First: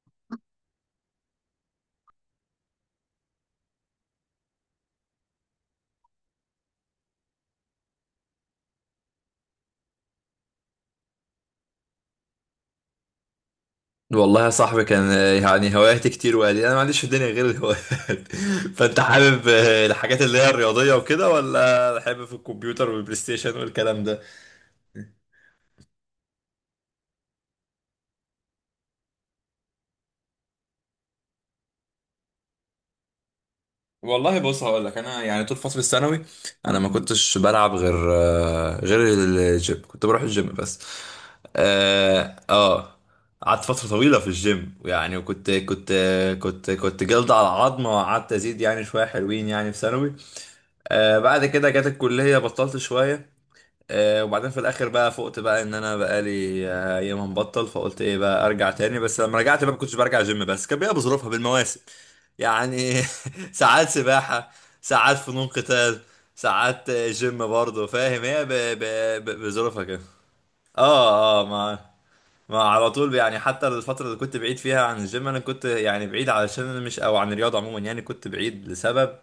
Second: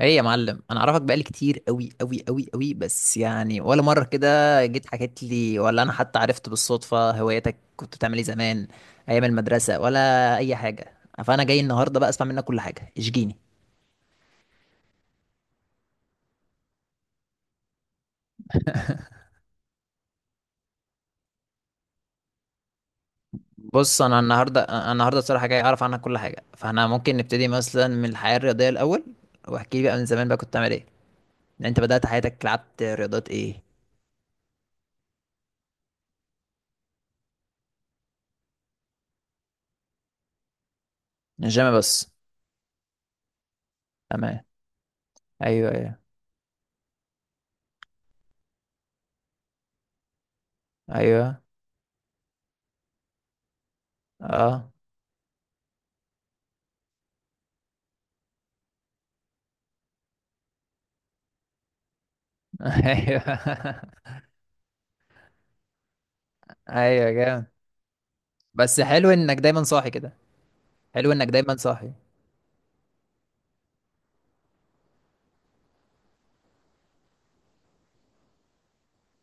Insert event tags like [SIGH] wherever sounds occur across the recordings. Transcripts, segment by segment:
ايه يا معلم، انا اعرفك بقالي كتير قوي قوي قوي قوي، بس يعني ولا مره كده جيت حكيت لي ولا انا حتى عرفت بالصدفه. هواياتك كنت بتعمل ايه زمان ايام المدرسه ولا اي حاجه؟ فانا جاي النهارده بقى اسمع منك كل حاجه، اشجيني. والله يا صاحبي كان يعني هواياتي كتير، وقال لي انا ما عنديش في الدنيا غير الهوايات. [LAUGHS] فانت حابب الحاجات اللي هي الرياضيه وكده، ولا حابب في الكمبيوتر والبلاي ستيشن بص، والكلام ده؟ انا النهارده أنا النهارده الصراحه جاي اعرف عنك كل حاجه، فاحنا ممكن نبتدي مثلا من الحياه الرياضيه الاول. واحكي لي بقى من زمان بقى كنت بتعمل ايه، يعني انت بدات حياتك لعبت رياضات ايه؟ والله بص، هقول لك. انا يعني طول فتره الثانوي انا ما كنتش بلعب غير الجيم، كنت بروح الجيم بس. الجيم بس؟ اه آه. قعدت فتره طويله في تمام. الجيم يعني، وكنت ايوه، كنت ايوه. كنت جلد على عظمه، وقعدت ازيد يعني شويه حلوين يعني في ثانوي. ايوه. بعد كده جت الكليه، بطلت شويه. وبعدين في اه. الاخر بقى فقت بقى ان انا بقالي ايام مبطل، فقلت ايه بقى، ارجع تاني. بس لما رجعت بقى ما كنتش برجع جيم بس، كان بيبقى بظروفها بالمواسم [LAUGHS] يعني. [LAUGHS] ايوه، ساعات سباحة، ساعات فنون قتال، ساعات ايوه، جامد. جيم برضه. فاهم، هي ب- بس حلو ب- انك ب- دايما بظروفها صاحي كده. كده. حلو انك اه اه. دايما ما صاحي. ما على طول يعني. حتى الفترة اللي كنت بعيد فيها عن الجيم، انا كنت يعني بعيد علشان انا مش، او عن الرياضة عموما، يعني كنت بعيد لسبب.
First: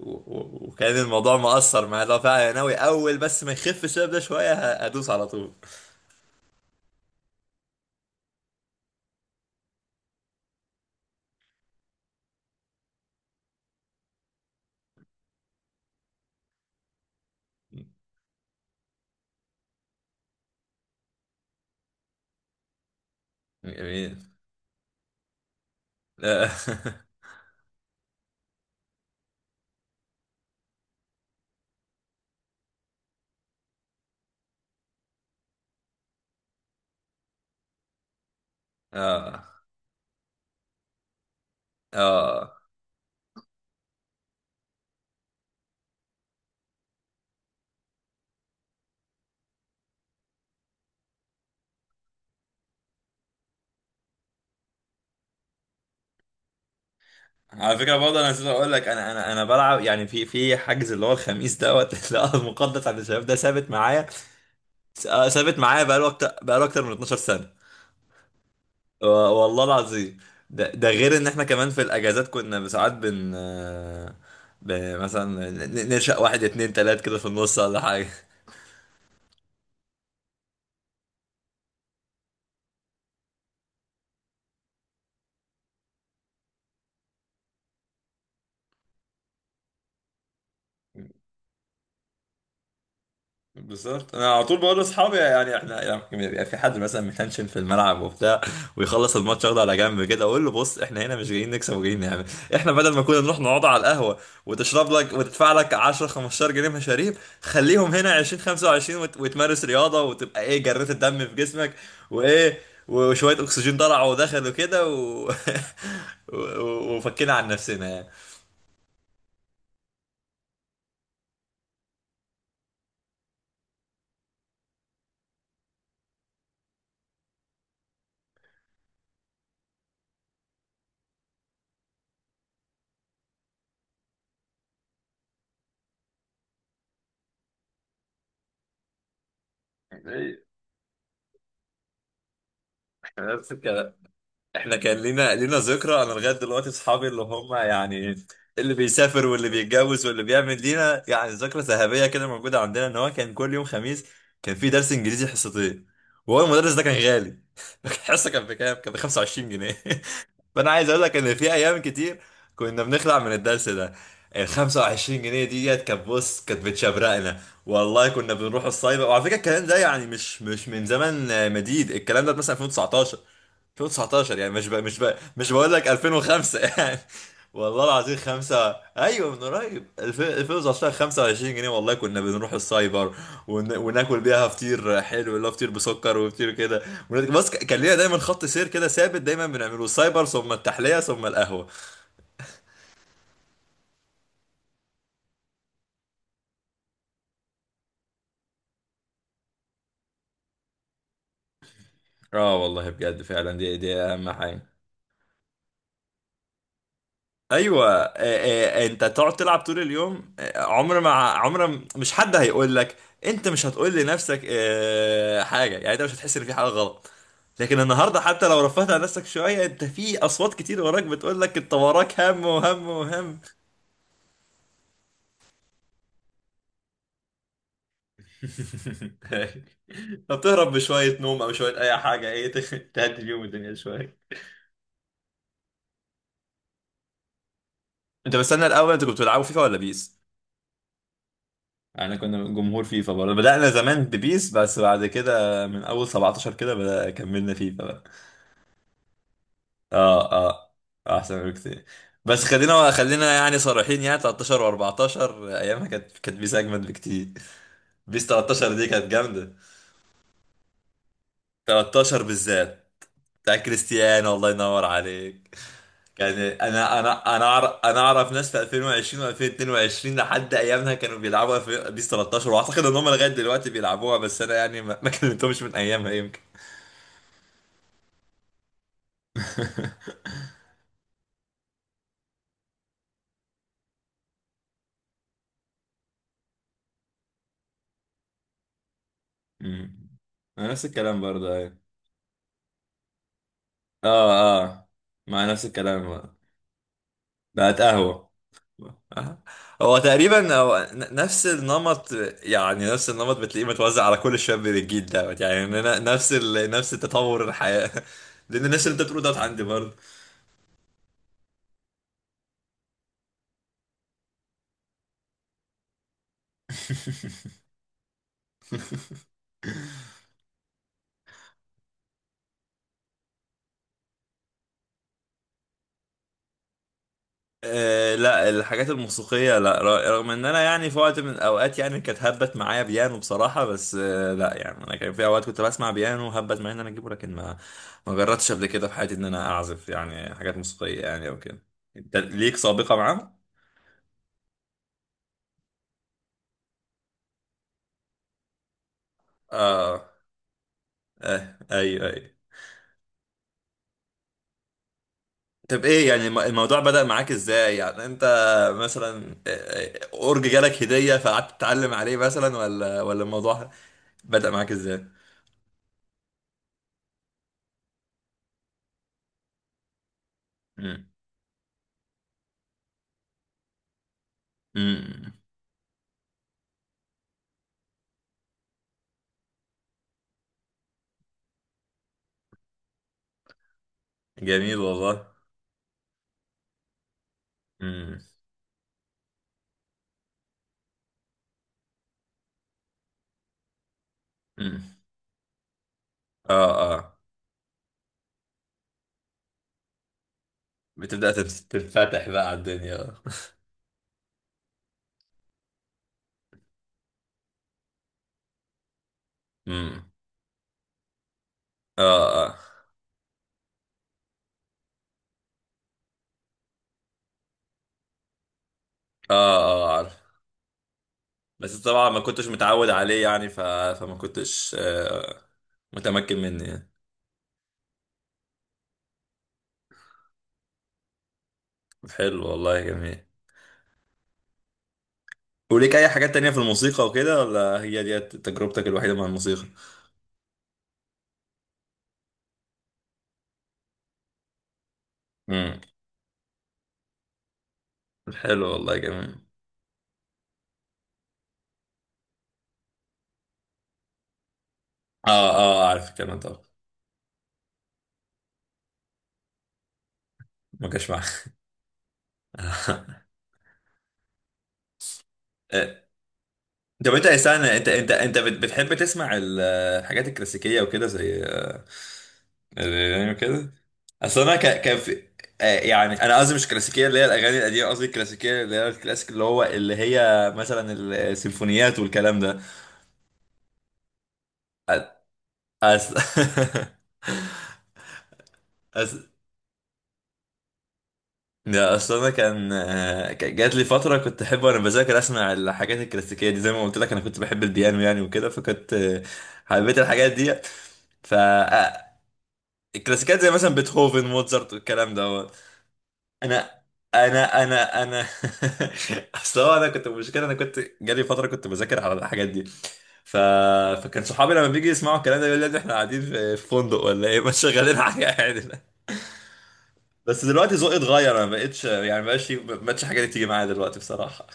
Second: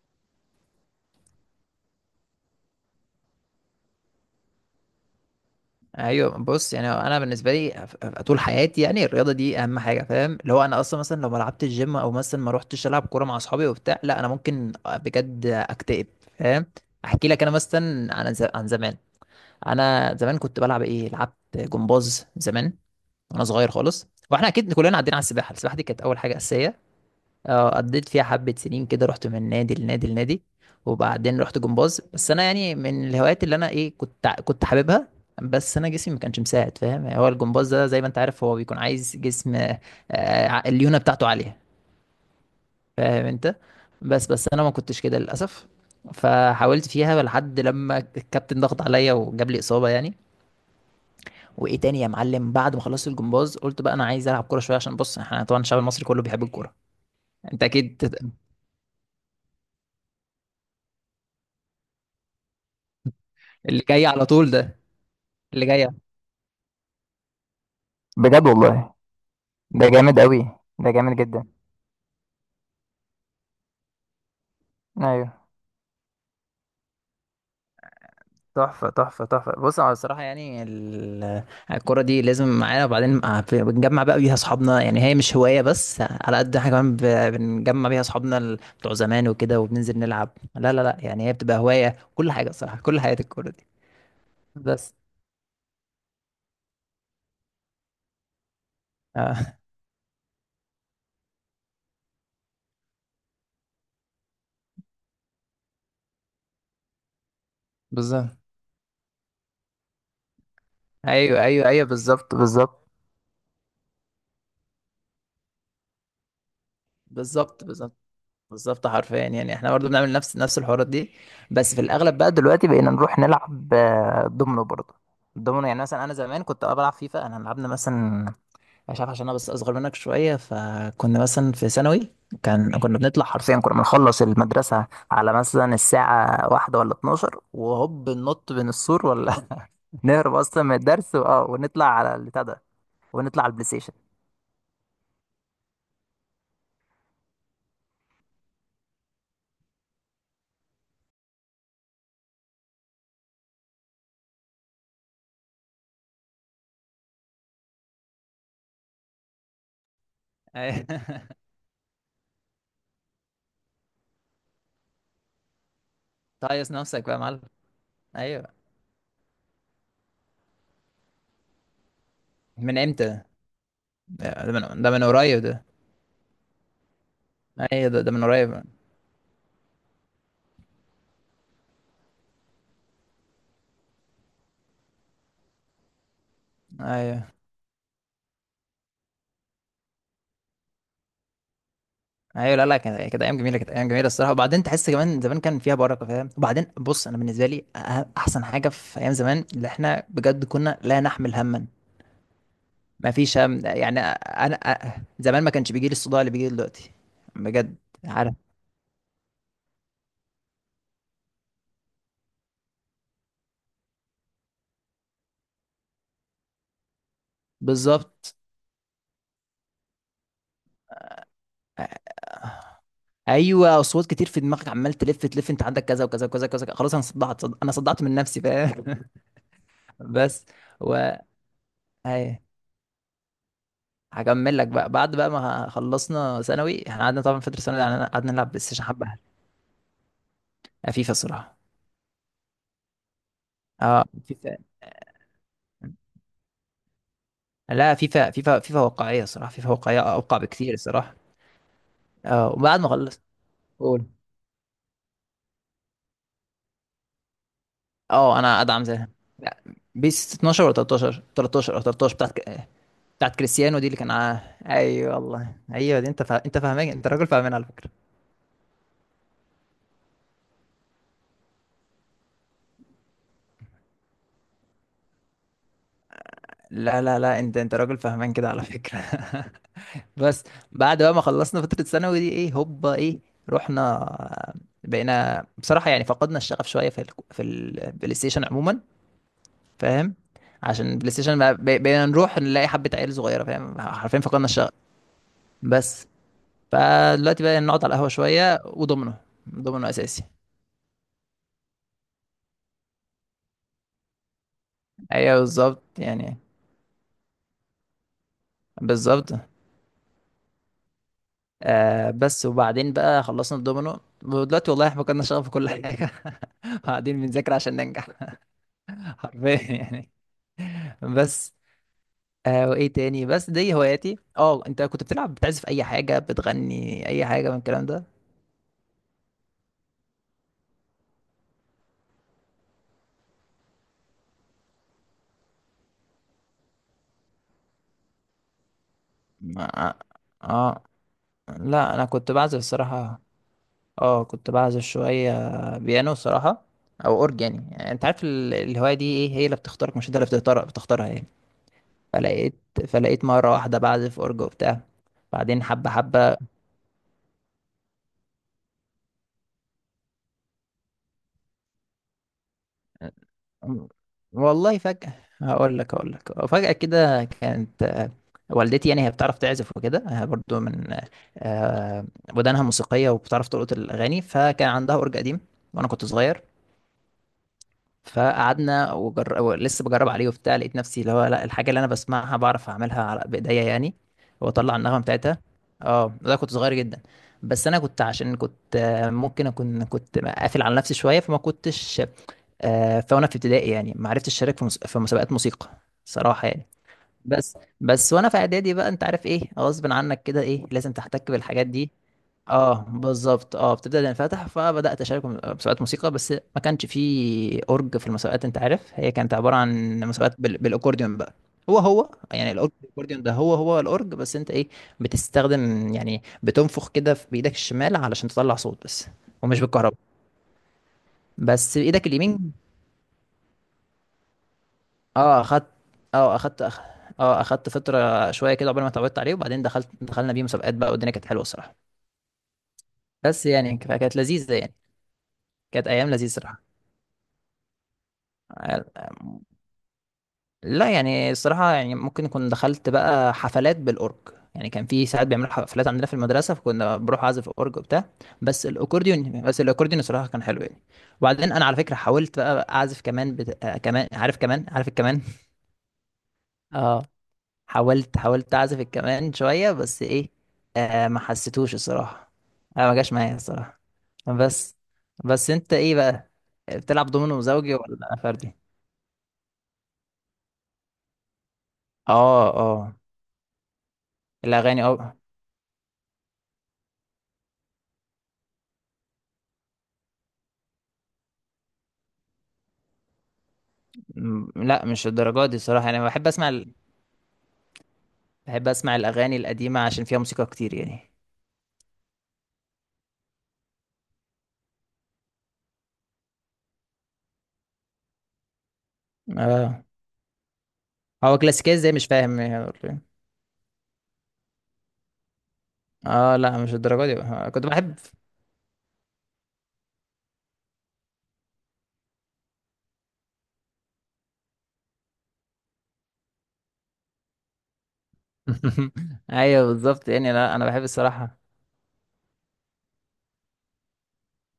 و- وكان الموضوع مأثر معايا. لو فعلا أنا ناوي، أول بس ما يخف الشباب ده شوية، هدوس على طول. ايوه، بص، يعني انا بالنسبه لي طول حياتي يعني الرياضه دي اهم حاجه، فاهم؟ اللي هو انا اصلا مثلا لو ما لعبتش الجيم او مثلا ما روحتش العب كوره مع اصحابي وبتاع، لا انا ممكن بجد اكتئب. فاهم؟ احكي لك انا مثلا عن زمان. انا زمان كنت بلعب ايه، لعبت جمباز زمان وانا صغير خالص. جميل. واحنا اكيد كلنا عدينا على السباحه. السباحه دي كانت اول حاجه آه. اساسيه. [LAUGHS] اه قضيت فيها حبة سنين كده، رحت من نادي لنادي لنادي. وبعدين رحت جمباز، بس انا يعني من الهوايات اللي انا ايه، كنت حاببها، بس انا جسمي ما كانش مساعد. فاهم؟ هو الجمباز ده زي ما انت عارف هو بيكون عايز آه جسم، الليونة بتاعته عالية. آه. فاهم انت؟ بس انا ما كنتش كده للاسف، فحاولت فيها لحد لما الكابتن ضغط عليا وجاب لي اصابة يعني. وايه تاني يا معلم؟ بعد ما خلصت الجمباز قلت بقى انا عايز العب كورة شوية، عشان بص احنا طبعا الشعب المصري كله بيحب الكورة. انت على فكرة اكيد. برضه أنا نسيت أقول لك، أنا بلعب يعني في حجز، اللي هو الخميس دوت. [LAUGHS] لا، المقدس عند الشباب ده ثابت اللي معايا. جاي على طول ده. ثابت اللي معايا جاي. بقاله أكتر من 12 سنة. بجد والله. والله ده العظيم. جامد قوي. ده ده جامد غير إن جدا. إحنا كمان في الأجازات كنا ساعات بن آه، ايوه، مثلا ننشأ واحد اتنين تلات كده في النص ولا حاجة. تحفة، تحفة، تحفة. بص، أنا الصراحة يعني الكرة دي لازم معانا، وبعدين بنجمع بقى بيها أصحابنا، يعني هي مش هواية بس، على قد إحنا كمان بنجمع بيها أصحابنا، بتوع زمان وكده، وبننزل نلعب. لا لا لا، يعني هي بتبقى هواية كل حاجة الصراحة، كل حياة الكرة دي. بالظبط، انا على طول بقول بس. لاصحابي يعني احنا لما بيبقى في حد مثلا متنشن في الملعب وبتاع ويخلص الماتش آه. ياخده على جنب كده، اقول له بص، احنا هنا مش جايين نكسب، وجايين نعمل. احنا بدل ما كنا نروح نقعد على القهوه وتشرب لك وتدفع لك 10 15 جنيه مشاريب، خليهم هنا بالظبط، 20 25. وتمارس رياضه وتبقى ايه، جريت الدم في أيوه، أيوه، جسمك، أيوه، بالظبط، وايه، بالظبط، وشويه اكسجين طلع ودخل وكده [LAUGHS] وفكينا عن بالظبط، نفسنا بالظبط، يعني. بالظبط حرفيا. يعني احنا برضو بنعمل نفس الحوارات دي. بس في الاغلب بقى دلوقتي بقينا نروح نلعب دومينو برضو. الدومينو، يعني مثلا انا زمان كنت بلعب فيفا. انا لعبنا مثلا، مش عارف، عشان انا بس اصغر منك شويه، فكنا مثلا في ثانوي كنا بنطلع، حرفيا كنا بنخلص المدرسه على مثلا الساعه واحدة ولا 12 وهوب ننط بين السور، ولا [LAUGHS] نهرب إيه، اصلا من الدرس ونطلع على البتاع ده، ونطلع على نفس البلاي ستيشن. الكلام. احنا كان لينا ذكرى انا لغايه دلوقتي. اصحابي اللي هم يعني اللي بيسافر، واللي بيتجوز، واللي بيعمل، لينا يعني ذكرى ذهبيه كده موجوده عندنا، ان هو كان كل يوم خميس كان في درس انجليزي حصتين، وهو المدرس ده كان غالي. [LAUGHS] الحصه كان بكام؟ كان ب 25 جنيه. [LAUGHS] فانا أيوة. عايز اقول لك ان [LAUGHS] في ايام كتير كنا بنخلع من الدرس ده. ال 25 جنيه ديت بص كانت تهيص نفسك بقى يا معلم. بتشبرقنا. والله كنا ايوه، بنروح الصايبه. وعلى فكره الكلام ده يعني مش من زمن مديد. الكلام ده مثلا من امتى؟ 2019. 2019 ده يعني مش من بقى ده مش من بقى قريب مش ده. بقول لك 2005 يعني. [LAUGHS] ايوه، والله ده العظيم. من قريب. خمسة. ايوه، من قريب. 2019، 25 جنيه. والله كنا بنروح السايبر وناكل بيها فطير حلو، اللي هو فطير بسكر وفطير كده. ايوه، بس كان لينا دايما خط سير كده ثابت دايما بنعمله، السايبر ثم التحلية ثم القهوة. ايوه. لا لا، كانت ايام جميله، كانت ايام جميله الصراحه. وبعدين تحس كمان زمان كان فيها بركه، فاهم؟ وبعدين بص انا بالنسبه لي، احسن حاجه في ايام زمان اللي احنا بجد كنا لا نحمل هما. اه، والله ما بجد فيش فعلا هم، دي يعني دي اهم انا حاجة. زمان ما كانش بيجي لي الصداع اللي بيجي لي دلوقتي. بجد. ايوه. عارف. انت تقعد تلعب طول اليوم، عمر ما، مش حد هيقول لك. انت مش هتقول لنفسك حاجه يعني، انت مش هتحس ان في حاجه غلط. لكن النهارده بالظبط. حتى لو رفعت عن نفسك شويه، انت في اصوات كتير وراك بتقول لك انت وراك هم وهم وهم. ايوه، اصوات كتير في دماغك عمال تلف تلف، انت عندك كذا وكذا وكذا وكذا، خلاص انا صدعت من نفسي. [LAUGHS] فاهم؟ [LAUGHS] بس فبتهرب و بشوية نوم أو شوية أي حاجة، ايوه، إيه، تهدي اليوم الدنيا شوية. هكمل لك بقى. بعد بقى ما خلصنا ثانوي، احنا قعدنا طبعا فتره ثانوي يعني قعدنا انت نلعب بلاي بستنى ستيشن الاول، انت حبه. كنت بتلعبوا فيفا ولا بيس؟ فيفا الصراحه. احنا كنا جمهور فيفا برضه، بدأنا اه زمان ببيس. فيفا. بس بعد كده من اول 17 كده بدأ كملنا فيفا لا، بقى. فيفا، فيفا، فيفا واقعيه صراحه، فيفا واقعيه اه اوقع بكتير اه، الصراحه. احسن بكتير. بس اه وبعد ما خلينا خلصت. خلينا يعني قول. صريحين، يعني 13 و14 ايامها كانت بيس اجمد بكتير. بيس اه انا 13 ادعم دي زيها. كانت لا جامدة. بيس 12 ولا 13، 13 او 13 13 بتاعت بالذات بتاعت بتاع كريستيانو، دي اللي كان كريستيانو، ع- الله ينور ايوه والله، عليك. ايوه، دي انت فا... يعني انت فاهمان، انا انت راجل انا انا فاهمان على اعرف فكره. انا اعرف ناس في 2020 و2022 لحد ايامها كانوا بيلعبوا في بيس 13، واعتقد ان هم لغايه دلوقتي بيلعبوها. بس انا يعني ما كلمتهمش من ايامها يمكن. لا لا لا، انت راجل فاهمان كده على فكره. [LAUGHS] [LAUGHS] بس. بعد بقى ما خلصنا فترة ثانوي دي ايه، هوبا ايه، رحنا. بقينا بصراحة يعني فقدنا الشغف شوية في البلاي ستيشن عموما. أمم. فاهم؟ أنا عشان نفس البلاي الكلام ستيشن بقى- برضه. بق- أيوة. بقينا نروح نلاقي حبة عيال صغيرة، فاهم؟ حرفيا فقدنا اه الشغف. اه. مع نفس بس الكلام برضه. فدلوقتي بقى نقعد بقت على القهوة قهوه. شوية وضمنه. آه. ضمنه هو أساسي. تقريبا هو نفس النمط. يعني نفس النمط بتلاقيه متوزع على كل الشباب الجيل ايوه دوت. يعني بالظبط إن أنا- نفس يعني. ال... نفس التطور الحياه. [LAUGHS] لان الناس اللي انت بتقوله بالظبط. دوت عندي برضه. بس وبعدين بقى خلصنا الدومينو، ودلوقتي والله احنا فقدنا الشغف في كل حاجة. [LAUGHS] قاعدين [LAUGHS] بنذاكر عشان ننجح. [LAUGHS] حرفيا يعني. بس. وايه تاني؟ بس دي هواياتي. اه انت كنت بتلعب، بتعزف اي حاجة، بتغني اي حاجة من الكلام ده؟ لا، الحاجات الموسيقية لا. رغم ان انا يعني في وقت من الاوقات يعني كانت هبت معايا بيانو بصراحة، بس لا، يعني انا كان في اوقات كنت بسمع بيانو هبت معايا ان انا اجيبه، لكن ما ما جربتش قبل كده في حياتي ان انا اعزف ما- يعني حاجات اه موسيقية يعني او كده. لا، انا انت كنت بعزف ليك سابقة الصراحة. معاهم؟ اه كنت بعزف شوية بيانو الصراحة، او اورج يعني. يعني انت عارف الهواية دي، ايه هي اللي بتختارك مش اه انت اللي بتختارها يعني. آه، ايوه ايوه. فلقيت فلقيت مرة واحدة بعزف اورج وبتاع، بعدين طب حبة ايه يعني، حبة. الموضوع بدأ معاك ازاي يعني، انت مثلا اورج جالك هدية فقعدت تتعلم عليه مثلا، ولا الموضوع بدأ معاك والله ازاي؟ فجأة، هقول لك فجأة كده كانت. والدتي يعني هي بتعرف تعزف وكده، برضو من مم. آه، ودانها موسيقية، وبتعرف تلقط الأغاني، فكان عندها أورج مم. قديم وأنا كنت صغير. فقعدنا لسه بجرب عليه وبتاع، لقيت نفسي اللي هو، لا، الحاجة اللي أنا بسمعها بعرف أعملها على بإيديا يعني، وأطلع جميل النغمة والله. بتاعتها. اه ده كنت صغير جدا. بس أنا كنت امم. عشان كنت ممكن أكون كنت قافل على نفسي شوية، فما كنتش. فانا في ابتدائي يعني ما عرفتش اشارك في مس- امم. في مسابقات موسيقى صراحه يعني. اه اه. بس بس وانا في اعدادي بقى، انت عارف ايه غصب عنك كده، ايه لازم تحتك بتبدأ بالحاجات دي. تتفتح بقى على اه الدنيا. بالظبط، اه بتبدا تنفتح، فبدات اشارك في مسابقات موسيقى، بس ما كانش فيه اورج في المسابقات. انت عارف، هي كانت عباره عن امم. مسابقات بالاكورديون بقى. هو هو اه يعني اه. الاكورديون ده هو هو الاورج، بس انت ايه بتستخدم يعني؟ بتنفخ كده في بايدك الشمال علشان تطلع صوت بس، اه ومش بالكهرباء، اه، عارف. بس بس بايدك طبعا ما اليمين. كنتش متعود عليه يعني فما كنتش اه اخدت. اه متمكن اخدت مني أخ... يعني. اه اخدت فترة شوية كده قبل ما اتعودت عليه، وبعدين دخلنا بيه مسابقات بقى، والدنيا كانت حلوة الصراحة. حلو والله، جميل. بس يعني كانت لذيذة يعني. كانت وليك ايام اي لذيذة حاجات تانية في الصراحة. الموسيقى وكده، ولا هي دي آه، تجربتك الوحيدة مع الموسيقى؟ لا يعني الصراحة يعني ممكن كنت دخلت بقى حفلات بالأورج. يعني كان في ساعات بيعملوا امم. حفلات عندنا في المدرسة، فكنا بروح أعزف أورج وبتاع. بس حلو والله، جميل. الأكورديون بس الأكورديون الصراحة كان حلو يعني. وبعدين أنا على فكرة حاولت بقى أعزف كمان بت... آه كمان عارف الكمان. اه اه، عارف الكلام طبعا. [LAUGHS] حاولت اعزف الكمان شويه، بس ايه، ما جاش ما معاك. حسيتوش الصراحه، ما جاش [LAUGHS] معايا الصراحه. بس بس انت ايه آه، بقى، بتلعب طب انت، دومينو يا زوجي سنة، انت انت ولا انت فردي؟ بت- بتحب تسمع الحاجات الكلاسيكية وكده زي اه اه، يعني كده. اصل انا الاغاني، كان اه. في يعني انا قصدي مش كلاسيكيه اللي هي الاغاني القديمه. قصدي الكلاسيكيه اللي هي الكلاسيك، اللي هي مثلا السيمفونيات والكلام ده. لا مش الدرجات دي صراحه، انا أصل بحب اسمع بحب اسمع [LAUGHS] أصل الاغاني القديمه عشان فيها موسيقى كتير يعني. لا، أصل أنا كان جات لي فترة كنت أحب وأنا بذاكر أسمع الحاجات الكلاسيكية دي. زي ما قلت لك، أنا كنت بحب البيانو يعني وكده، فكنت اه، حبيت الحاجات دي. هو ف كلاسيكيه ازاي مش آه، فاهم يعني. الكلاسيكيات زي مثلا بيتهوفن، موزارت والكلام ده. اه لا مش انا الدرجات دي كنت انا بحب. انا انا [LAUGHS] اصل هو انا كنت، المشكله انا كنت جالي فتره كنت بذاكر على الحاجات دي ف... فكان صحابي لما بيجي يسمعوا الكلام ده يقول لي يا ابني احنا قاعدين في فندق ولا ايه. [LAUGHS] مش شغالين حاجه عادي. [LAUGHS] ايوه بالظبط يعني، بس لا انا دلوقتي بحب ذوقي الصراحه. اتغير، انا ما بقتش يعني ما بقتش ما بقتش حاجه دي تيجي معايا دلوقتي بصراحه.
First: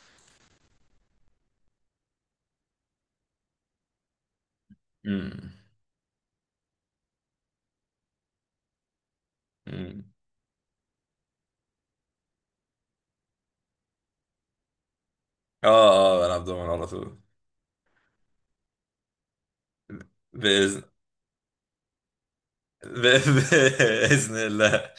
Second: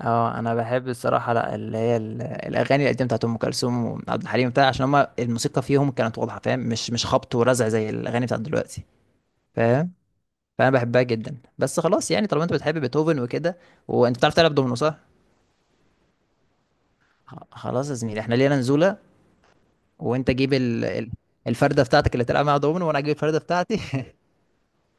اه انا بحب الصراحه، لا اللي هي الاغاني القديمه بتاعت ام كلثوم وعبد الحليم بتاع، عشان هما امم. الموسيقى فيهم كانت واضحه، فاهم؟ مش خبط ورزع زي الاغاني بتاعت دلوقتي. فاهم؟ أمم. فانا بحبها جدا، بس خلاص يعني طالما انت بتحب بيتهوفن وكده، وانت بتعرف تلعب دومينو، صح؟ اه اه، بلعب دومين على طول. خلاص يا زميلي احنا لينا نزوله، وانت جيب باذن الفرده بتاعتك اللي تلعب معاها دومينو، وانا ب... اجيب [LAUGHS] الفرده بتاعتي. [LAUGHS] باذن الله.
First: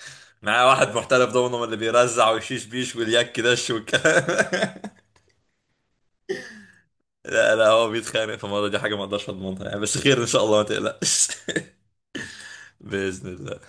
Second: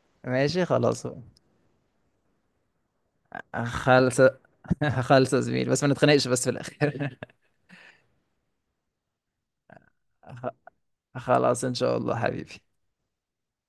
معايا ماشي واحد خلاص. محترف دومينو، من اللي بيرزع ويشيش بيش واليك دش خلص. والكلام. [LAUGHS] [LAUGHS] خلص يا زميلي بس ما نتخانقش بس في الاخر. لا لا، هو بيتخانق. فالمرة دي حاجة ما اقدرش اضمنها يعني، بس خير ان [LAUGHS] شاء خ- الله، ما تقلقش. خلاص ان شاء [LAUGHS] الله حبيبي. بإذن الله.